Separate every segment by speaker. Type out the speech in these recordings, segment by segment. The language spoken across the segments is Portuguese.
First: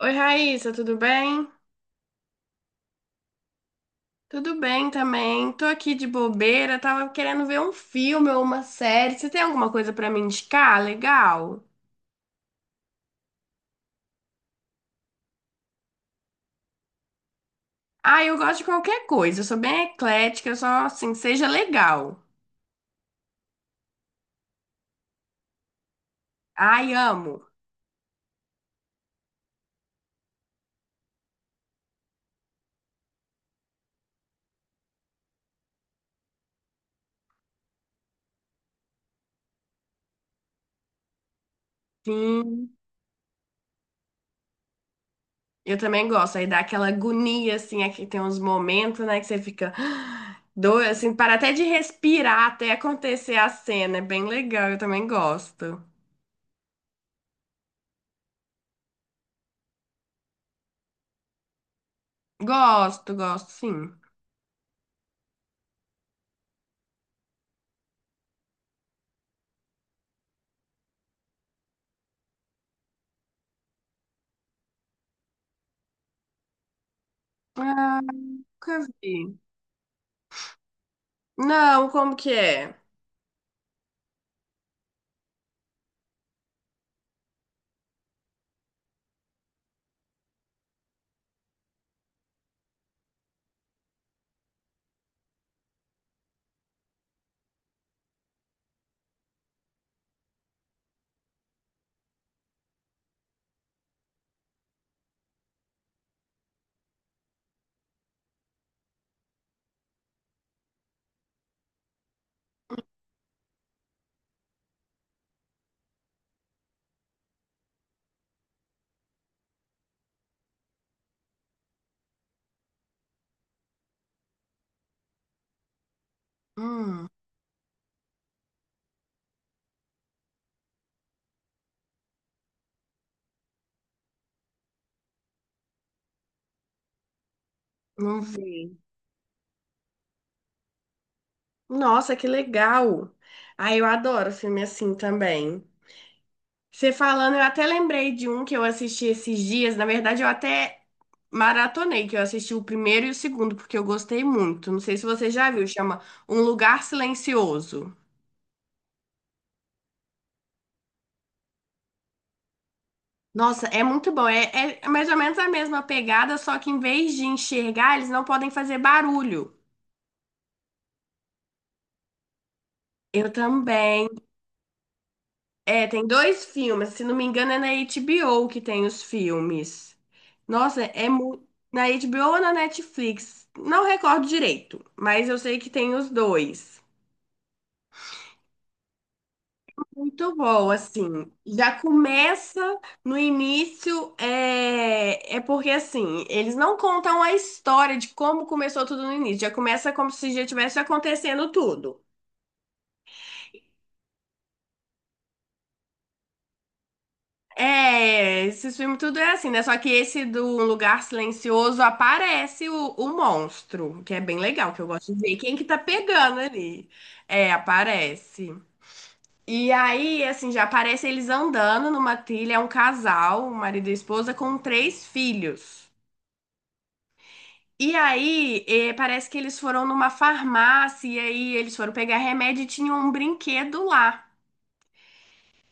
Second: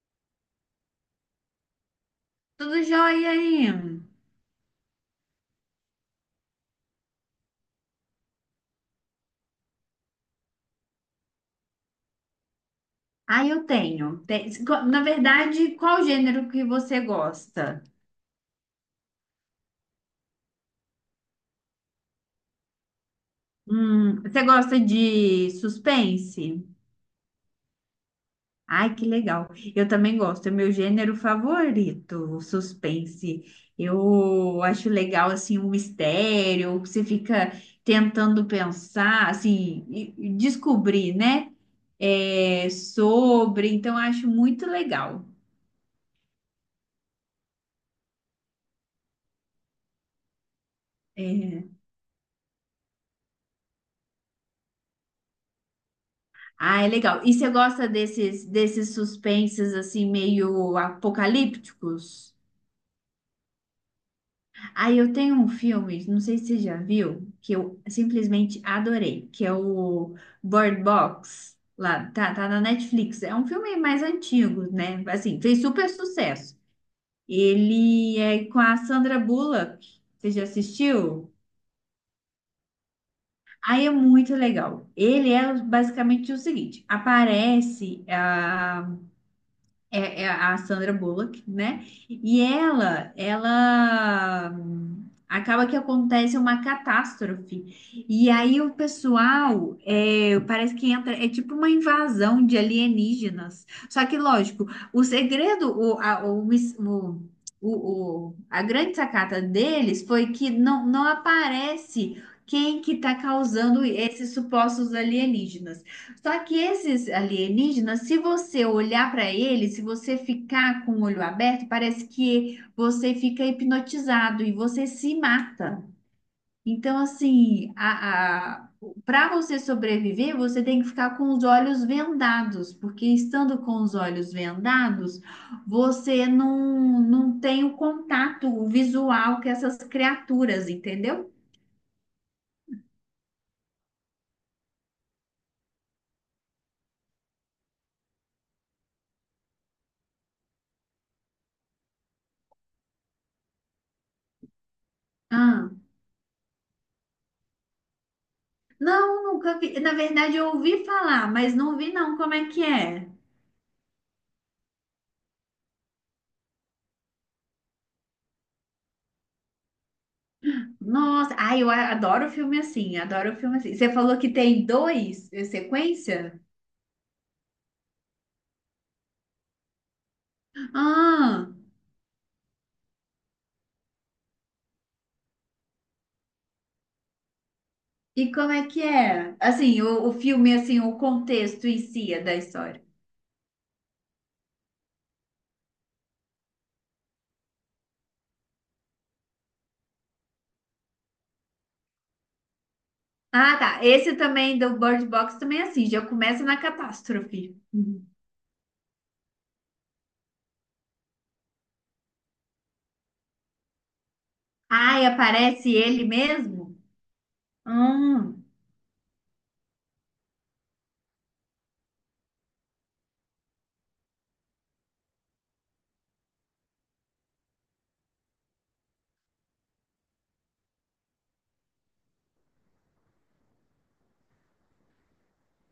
Speaker 1: Oi, Raíssa, tudo bem?
Speaker 2: Tudo jóia aí?
Speaker 1: Tudo bem também. Tô aqui de bobeira, tava querendo ver um filme ou uma série. Você tem alguma coisa pra me indicar? Legal.
Speaker 2: Aí eu tenho. Na verdade, qual gênero que você gosta?
Speaker 1: Ah, eu gosto de qualquer coisa. Eu sou bem eclética, eu só assim, seja legal.
Speaker 2: Você gosta de suspense?
Speaker 1: Ai, amo.
Speaker 2: Ai, que legal. Eu também gosto. É meu gênero favorito, o suspense. Eu acho legal, assim, um mistério, que você fica tentando pensar, assim, e descobrir, né? É,
Speaker 1: Sim,
Speaker 2: sobre. Então, eu acho muito legal.
Speaker 1: eu também gosto. Aí dá aquela agonia assim, aqui tem uns momentos, né, que você fica ah, doido assim, para até de
Speaker 2: É,
Speaker 1: respirar até acontecer a cena. É bem legal, eu também gosto.
Speaker 2: Ah, é legal. E você gosta desses, desses suspenses assim meio apocalípticos?
Speaker 1: Gosto, gosto, sim.
Speaker 2: Ah, eu tenho um filme, não sei se você já viu, que eu simplesmente adorei, que é o Bird Box. Lá, tá na Netflix. É um filme mais antigo, né? Assim, fez super sucesso.
Speaker 1: Ah,
Speaker 2: Ele é com a
Speaker 1: nunca
Speaker 2: Sandra
Speaker 1: vi.
Speaker 2: Bullock. Você já assistiu?
Speaker 1: Não, como que é?
Speaker 2: Aí é muito legal. Ele é basicamente o seguinte: aparece é a Sandra Bullock, né? E ela acaba que acontece uma catástrofe. E aí o pessoal é, parece que entra, é tipo uma invasão de alienígenas. Só que, lógico, o segredo, o, a, o, mis- o- a grande sacada deles foi que não aparece quem que está causando esses supostos alienígenas. Só que esses alienígenas, se você olhar para eles, se você ficar com o olho aberto, parece que você fica hipnotizado e você se mata. Então,
Speaker 1: Hum,
Speaker 2: assim, para você sobreviver, você tem que ficar com os olhos vendados, porque estando com os olhos vendados, você não tem o
Speaker 1: não
Speaker 2: contato
Speaker 1: vi.
Speaker 2: visual com essas criaturas, entendeu?
Speaker 1: Nossa, que legal. Ah, eu adoro filme assim também. Você falando, eu até lembrei de um que eu assisti esses dias. Na verdade, eu até maratonei, que eu assisti o primeiro e o segundo, porque eu gostei muito. Não sei se você já viu,
Speaker 2: Ah,
Speaker 1: chama Um Lugar Silencioso.
Speaker 2: não, nunca vi. Na verdade, eu ouvi falar, mas não vi não como é que é.
Speaker 1: Nossa, é muito bom. É, é mais ou menos a mesma pegada, só que em vez de enxergar, eles não podem fazer barulho.
Speaker 2: Nossa, ai, adoro filme assim,
Speaker 1: Eu
Speaker 2: adoro filme assim. Você
Speaker 1: também.
Speaker 2: falou que tem dois
Speaker 1: É, tem
Speaker 2: sequência?
Speaker 1: dois filmes, se não me engano é na HBO que tem os filmes. Nossa,
Speaker 2: Ah,
Speaker 1: na HBO ou na Netflix? Não recordo direito, mas eu sei que tem os dois.
Speaker 2: e como é que é? Assim, o
Speaker 1: Muito
Speaker 2: filme,
Speaker 1: bom,
Speaker 2: assim, o
Speaker 1: assim.
Speaker 2: contexto
Speaker 1: Já
Speaker 2: em si é da
Speaker 1: começa
Speaker 2: história.
Speaker 1: no início, é, é porque assim, eles não contam a história de como começou tudo no início. Já começa como se já tivesse acontecendo tudo.
Speaker 2: Ah, tá. Esse também do Bird Box também é assim, já começa na catástrofe. Uhum.
Speaker 1: É, esses filmes tudo é assim, né? Só que esse do Um Lugar Silencioso aparece o monstro, que é bem legal, que eu
Speaker 2: Ai,
Speaker 1: gosto de ver quem que
Speaker 2: aparece
Speaker 1: tá
Speaker 2: ele
Speaker 1: pegando
Speaker 2: mesmo?
Speaker 1: ali. É,
Speaker 2: Hum,
Speaker 1: aparece. E aí, assim, já aparece eles andando numa trilha, é um casal, o marido e a esposa, com três filhos. E aí, parece que eles foram numa farmácia, e aí eles foram pegar remédio e tinham um brinquedo lá.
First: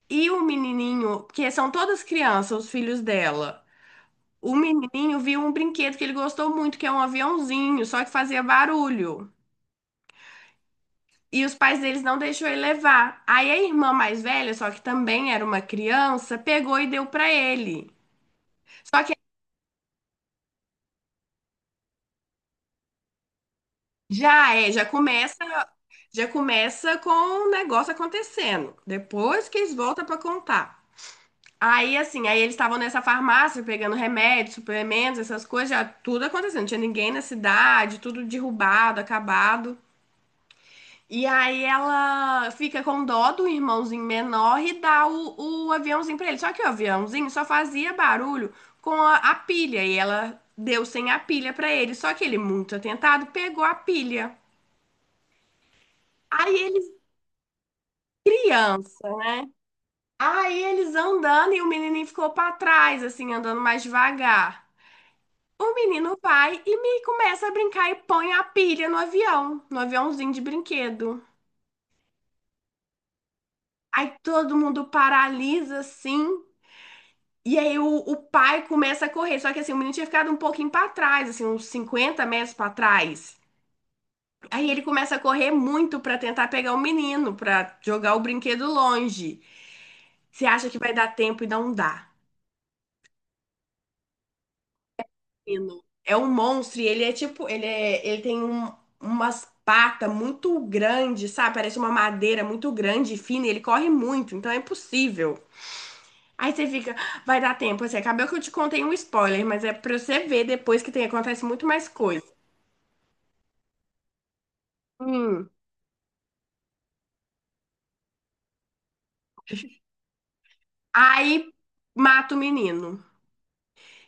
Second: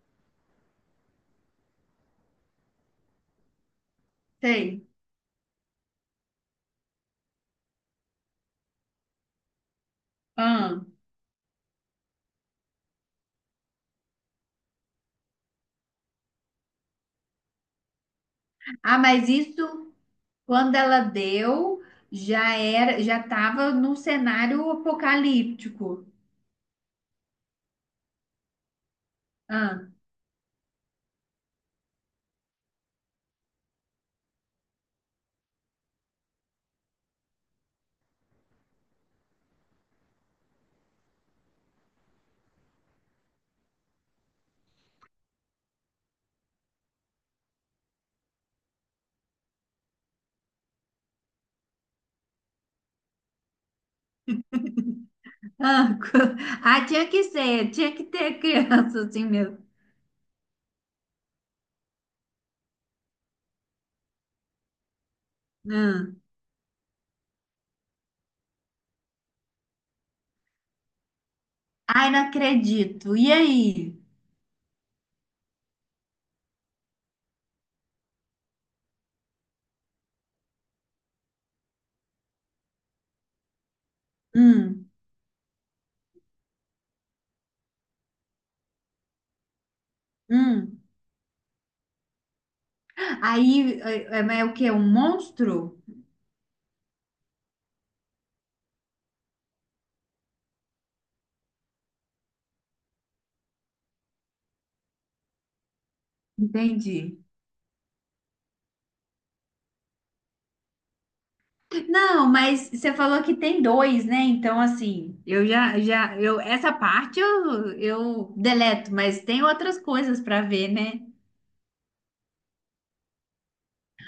Speaker 1: E o menininho, porque são todas crianças, os filhos dela. O
Speaker 2: sei.
Speaker 1: menininho viu um brinquedo que ele gostou muito, que é um aviãozinho, só que fazia barulho.
Speaker 2: Ah.
Speaker 1: E os pais deles não deixou ele levar. Aí a irmã mais velha, só que também era uma criança, pegou e deu pra ele.
Speaker 2: Ah,
Speaker 1: Só que
Speaker 2: mas isso, quando ela deu, já era, já tava num
Speaker 1: já
Speaker 2: cenário
Speaker 1: é,
Speaker 2: apocalíptico.
Speaker 1: já começa com o negócio acontecendo. Depois que eles voltam pra contar. Aí assim, aí eles estavam nessa farmácia pegando remédios, suplementos, essas coisas, já tudo acontecendo. Não tinha ninguém na cidade, tudo derrubado, acabado. E aí ela fica com dó do irmãozinho menor e dá o aviãozinho pra ele. Só que o aviãozinho só fazia barulho com a pilha e ela deu sem a pilha pra ele. Só que ele, muito atentado, pegou a pilha.
Speaker 2: Ah,
Speaker 1: Aí eles,
Speaker 2: ah, tinha que ser, tinha que ter criança
Speaker 1: criança,
Speaker 2: assim
Speaker 1: né?
Speaker 2: mesmo.
Speaker 1: Aí eles andando e o menininho ficou pra trás, assim, andando mais devagar. O menino
Speaker 2: Hum.
Speaker 1: vai e me começa a brincar e põe a pilha no avião, no aviãozinho de brinquedo.
Speaker 2: Ai, não acredito. E aí?
Speaker 1: Aí todo mundo paralisa assim. E aí o pai começa a correr, só que assim, o menino tinha ficado um pouquinho pra trás, assim, uns 50 metros pra trás. Aí ele
Speaker 2: Hum,
Speaker 1: começa a correr muito pra tentar pegar o menino, pra jogar o brinquedo longe. Você acha que
Speaker 2: hum.
Speaker 1: vai dar tempo e não dá.
Speaker 2: Aí é, é o quê? Um monstro?
Speaker 1: Menino, é um monstro e ele é tipo, ele tem umas patas muito grandes, sabe? Parece uma madeira muito grande e fina, e ele corre muito, então é impossível. Aí você fica,
Speaker 2: Entendi.
Speaker 1: "Ah, vai dar tempo", assim, acabou que eu te contei um spoiler, mas é pra você ver depois que tem, acontece muito mais coisa.
Speaker 2: Não, mas você falou que tem dois, né? Então, assim, eu
Speaker 1: Hum.
Speaker 2: essa parte eu deleto, mas tem outras coisas para ver, né?
Speaker 1: Aí mata o menino.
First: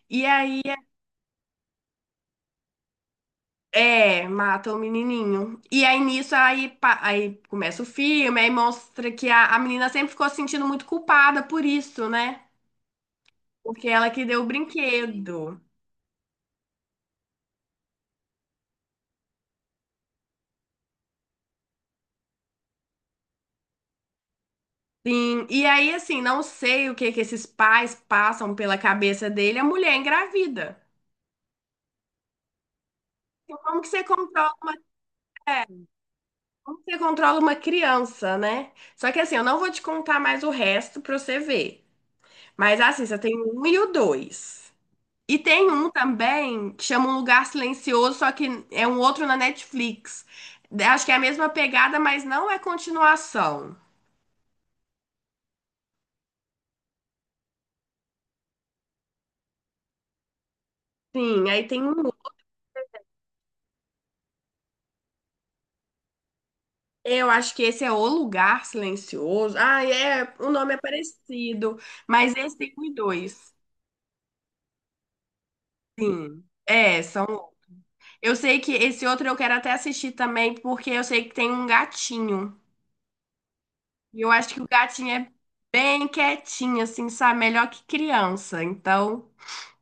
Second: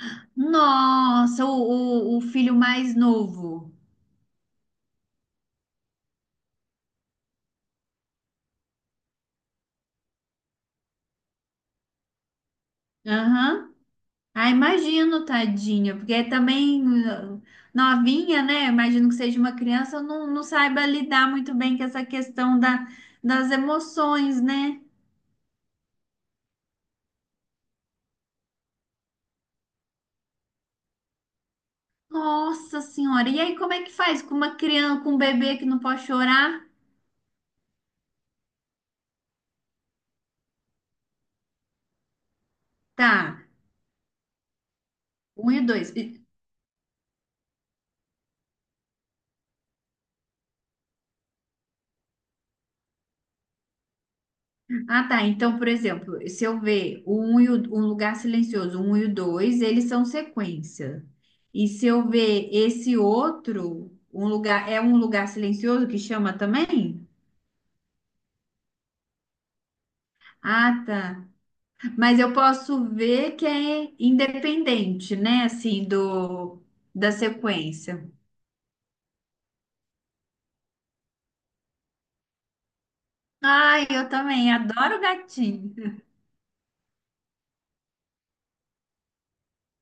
Speaker 1: E aí,
Speaker 2: Nossa, o filho mais novo.
Speaker 1: é, mata o menininho. E aí nisso, aí começa o filme, aí mostra que a menina sempre ficou se sentindo muito culpada por isso, né?
Speaker 2: Aham.
Speaker 1: Porque ela que deu o
Speaker 2: Ah, imagino,
Speaker 1: brinquedo.
Speaker 2: tadinha, porque também novinha, né? Imagino que seja uma criança, não saiba lidar muito bem com essa questão da, das emoções, né?
Speaker 1: Sim. E aí, assim, não sei o que que esses pais passam pela cabeça dele, a mulher é engravida.
Speaker 2: Nossa senhora, e aí
Speaker 1: Então,
Speaker 2: como é que faz com uma criança, com um bebê que não pode chorar?
Speaker 1: Como que você controla uma, criança, né? Só que assim, eu não vou te contar mais o resto pra você ver. Mas assim, você tem
Speaker 2: Tá,
Speaker 1: o um e o dois. E
Speaker 2: um e o
Speaker 1: tem um
Speaker 2: dois.
Speaker 1: também que chama Um Lugar Silencioso, só que é um outro na Netflix. Acho que é a mesma pegada, mas não é continuação.
Speaker 2: Ah, tá, então, por exemplo, se eu ver o um e o lugar silencioso, um e o dois, eles são sequência.
Speaker 1: Sim, aí
Speaker 2: E
Speaker 1: tem
Speaker 2: se
Speaker 1: um.
Speaker 2: eu ver esse outro, é um lugar silencioso que chama também?
Speaker 1: Eu acho que esse é O Lugar Silencioso. Ah, é. O nome é
Speaker 2: Ah, tá.
Speaker 1: parecido,
Speaker 2: Mas eu
Speaker 1: mas esse tem um
Speaker 2: posso
Speaker 1: e
Speaker 2: ver que
Speaker 1: dois.
Speaker 2: é independente, né? Assim,
Speaker 1: Sim.
Speaker 2: do
Speaker 1: É,
Speaker 2: da
Speaker 1: são.
Speaker 2: sequência.
Speaker 1: Eu sei que esse outro eu quero até assistir também, porque eu sei que tem um gatinho.
Speaker 2: Ai, eu
Speaker 1: E eu
Speaker 2: também
Speaker 1: acho que o
Speaker 2: adoro
Speaker 1: gatinho é
Speaker 2: gatinho.
Speaker 1: bem quietinho, assim, sabe? Melhor que criança. Então,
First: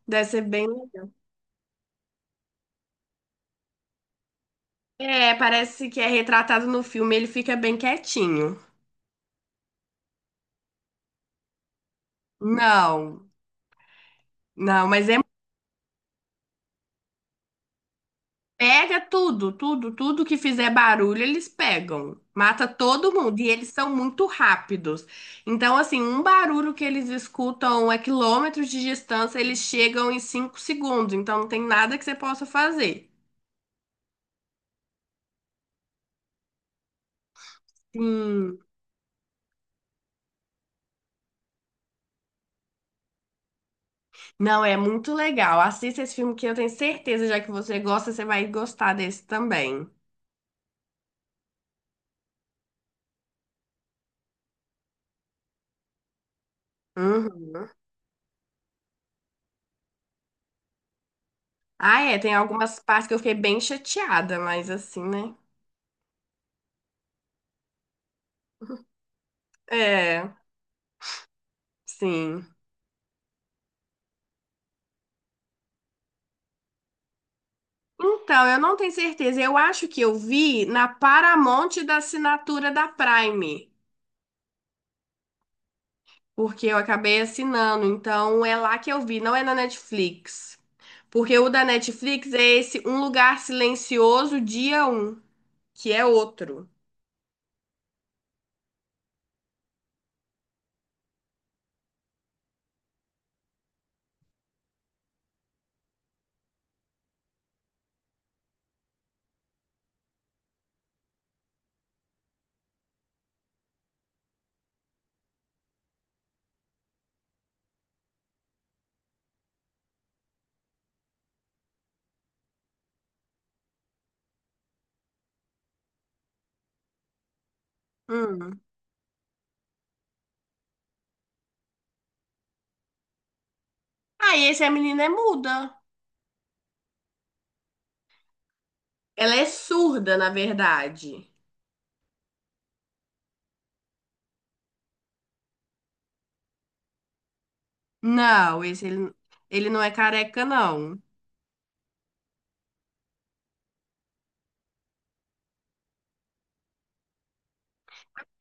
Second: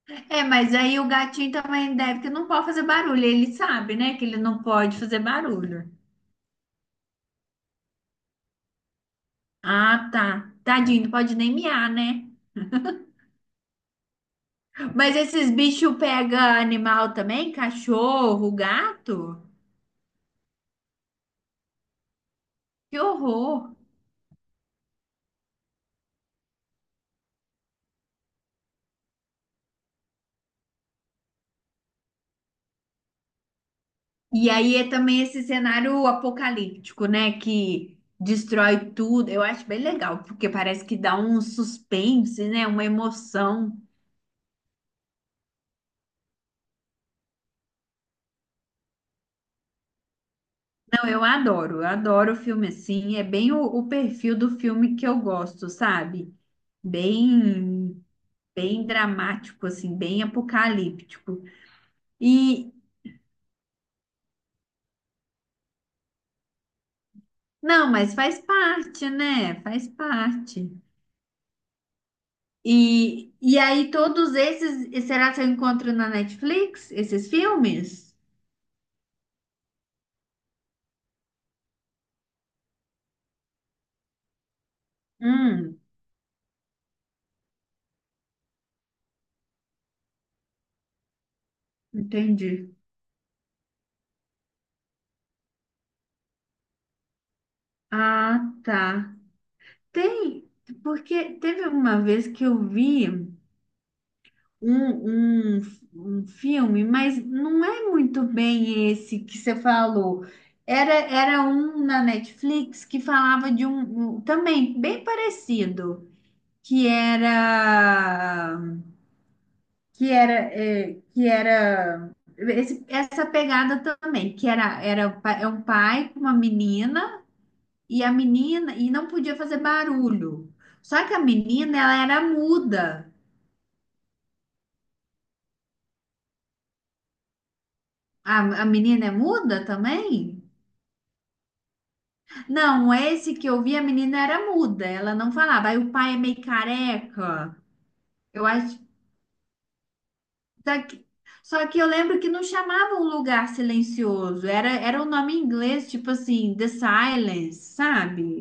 Speaker 1: deve ser
Speaker 2: É,
Speaker 1: bem.
Speaker 2: mas aí o gatinho também deve que não pode fazer barulho. Ele sabe, né, que ele não pode fazer
Speaker 1: É, parece
Speaker 2: barulho.
Speaker 1: que é retratado no filme, ele fica bem quietinho.
Speaker 2: Ah, tá. Tadinho, não pode nem miar, né?
Speaker 1: Não, não, mas
Speaker 2: Mas
Speaker 1: é
Speaker 2: esses bichos pegam animal também? Cachorro,
Speaker 1: pega
Speaker 2: gato?
Speaker 1: tudo, tudo, tudo que fizer barulho, eles pegam. Mata
Speaker 2: Que
Speaker 1: todo mundo e eles
Speaker 2: horror.
Speaker 1: são muito rápidos. Então, assim, um barulho que eles escutam a quilômetros de distância, eles chegam em 5 segundos. Então, não tem nada que você possa fazer.
Speaker 2: E aí é também esse cenário apocalíptico, né? Que
Speaker 1: Sim.
Speaker 2: destrói tudo. Eu acho bem legal, porque parece que dá um suspense, né? Uma emoção.
Speaker 1: Não, é muito legal. Assista esse filme que eu tenho certeza, já que você gosta, você vai gostar desse também.
Speaker 2: Não, eu adoro filme assim. É bem o perfil do filme que eu gosto, sabe?
Speaker 1: Uhum.
Speaker 2: Bem, bem dramático, assim, bem apocalíptico.
Speaker 1: Ah, é, tem
Speaker 2: E
Speaker 1: algumas partes que eu fiquei bem chateada, mas assim, né?
Speaker 2: não, mas faz parte, né? Faz
Speaker 1: É,
Speaker 2: parte.
Speaker 1: sim.
Speaker 2: E aí, todos esses, será que eu encontro na Netflix, esses filmes?
Speaker 1: Então, eu não tenho certeza. Eu acho que eu vi na Paramount da assinatura da Prime,
Speaker 2: Hum,
Speaker 1: porque eu acabei assinando. Então, é lá que eu vi, não é na Netflix. Porque o da Netflix é
Speaker 2: entendi.
Speaker 1: esse Um Lugar Silencioso, dia um, que é outro.
Speaker 2: Ah, tá. Tem, porque teve uma vez que eu vi um, um, um filme, mas não é muito bem esse que você falou. Era um na Netflix que falava de um também bem parecido, que era que era essa pegada também, que era é um pai com uma menina. E a
Speaker 1: Hum.
Speaker 2: menina, e não podia fazer barulho. Só que a menina, ela era muda.
Speaker 1: Ah, e esse a menina é muda.
Speaker 2: A menina é
Speaker 1: Ela é
Speaker 2: muda também?
Speaker 1: surda, na verdade.
Speaker 2: Não, esse que eu vi, a menina era muda, ela não falava. Aí o pai é meio careca. Eu
Speaker 1: Não,
Speaker 2: acho.
Speaker 1: esse ele, ele não é careca,
Speaker 2: tá
Speaker 1: não.
Speaker 2: que- Só que eu lembro que não chamava um lugar silencioso, era um nome em inglês, tipo assim, The Silence,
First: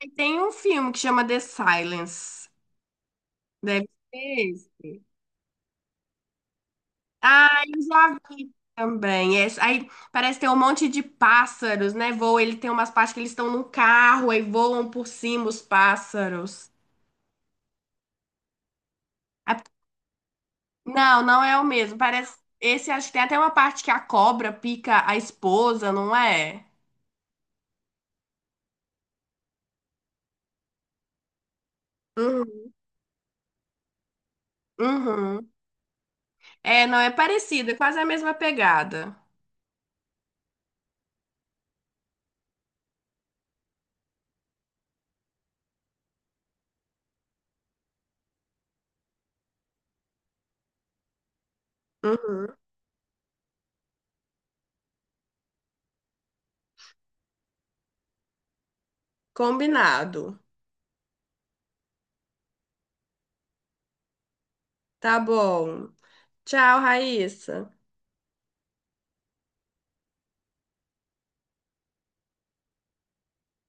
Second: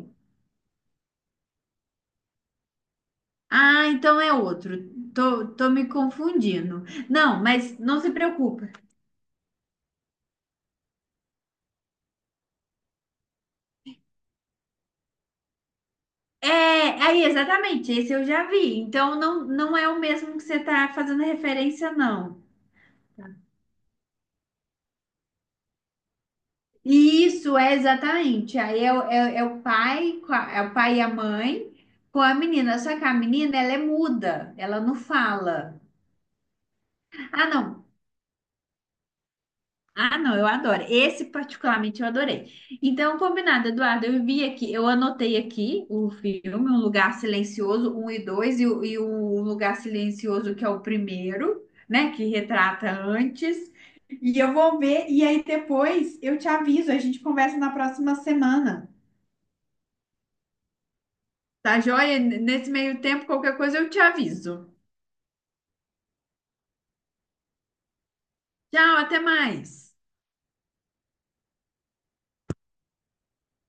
Speaker 1: E tem um filme que chama The Silence.
Speaker 2: Ah,
Speaker 1: Deve
Speaker 2: então é
Speaker 1: ser
Speaker 2: outro.
Speaker 1: esse.
Speaker 2: Tô me confundindo. Não,
Speaker 1: Ah,
Speaker 2: mas
Speaker 1: eu
Speaker 2: não se
Speaker 1: já vi
Speaker 2: preocupe.
Speaker 1: também. É, aí parece ter um monte de pássaros, né? Voa, ele tem umas partes que eles estão num carro e voam por cima os pássaros.
Speaker 2: É, aí, exatamente, esse eu já vi. Então,
Speaker 1: A-
Speaker 2: não é o mesmo que você está
Speaker 1: Não,
Speaker 2: fazendo
Speaker 1: não é o
Speaker 2: referência,
Speaker 1: mesmo. Parece.
Speaker 2: não.
Speaker 1: Esse acho que tem até uma parte que a cobra pica a esposa, não é?
Speaker 2: E isso é exatamente. Aí é, é o pai, é o pai e a mãe com a
Speaker 1: Uhum.
Speaker 2: menina. Só que a menina, ela é muda, ela não
Speaker 1: Uhum.
Speaker 2: fala.
Speaker 1: É, não é
Speaker 2: Ah,
Speaker 1: parecido, é
Speaker 2: não,
Speaker 1: quase a mesma pegada.
Speaker 2: Ah, não, eu adoro. Esse particularmente eu adorei. Então, combinado, Eduardo, eu vi aqui, eu anotei aqui o filme, Um Lugar Silencioso, um e dois o Um Lugar Silencioso, que é o primeiro, né, que
Speaker 1: Uhum.
Speaker 2: retrata antes. E eu vou ver, e aí depois eu te aviso, a gente conversa na próxima semana.
Speaker 1: Combinado.
Speaker 2: Tá joia? Nesse meio tempo, qualquer coisa eu te aviso.
Speaker 1: Tá bom. Tchau, Raíssa.
Speaker 2: Tchau, até mais.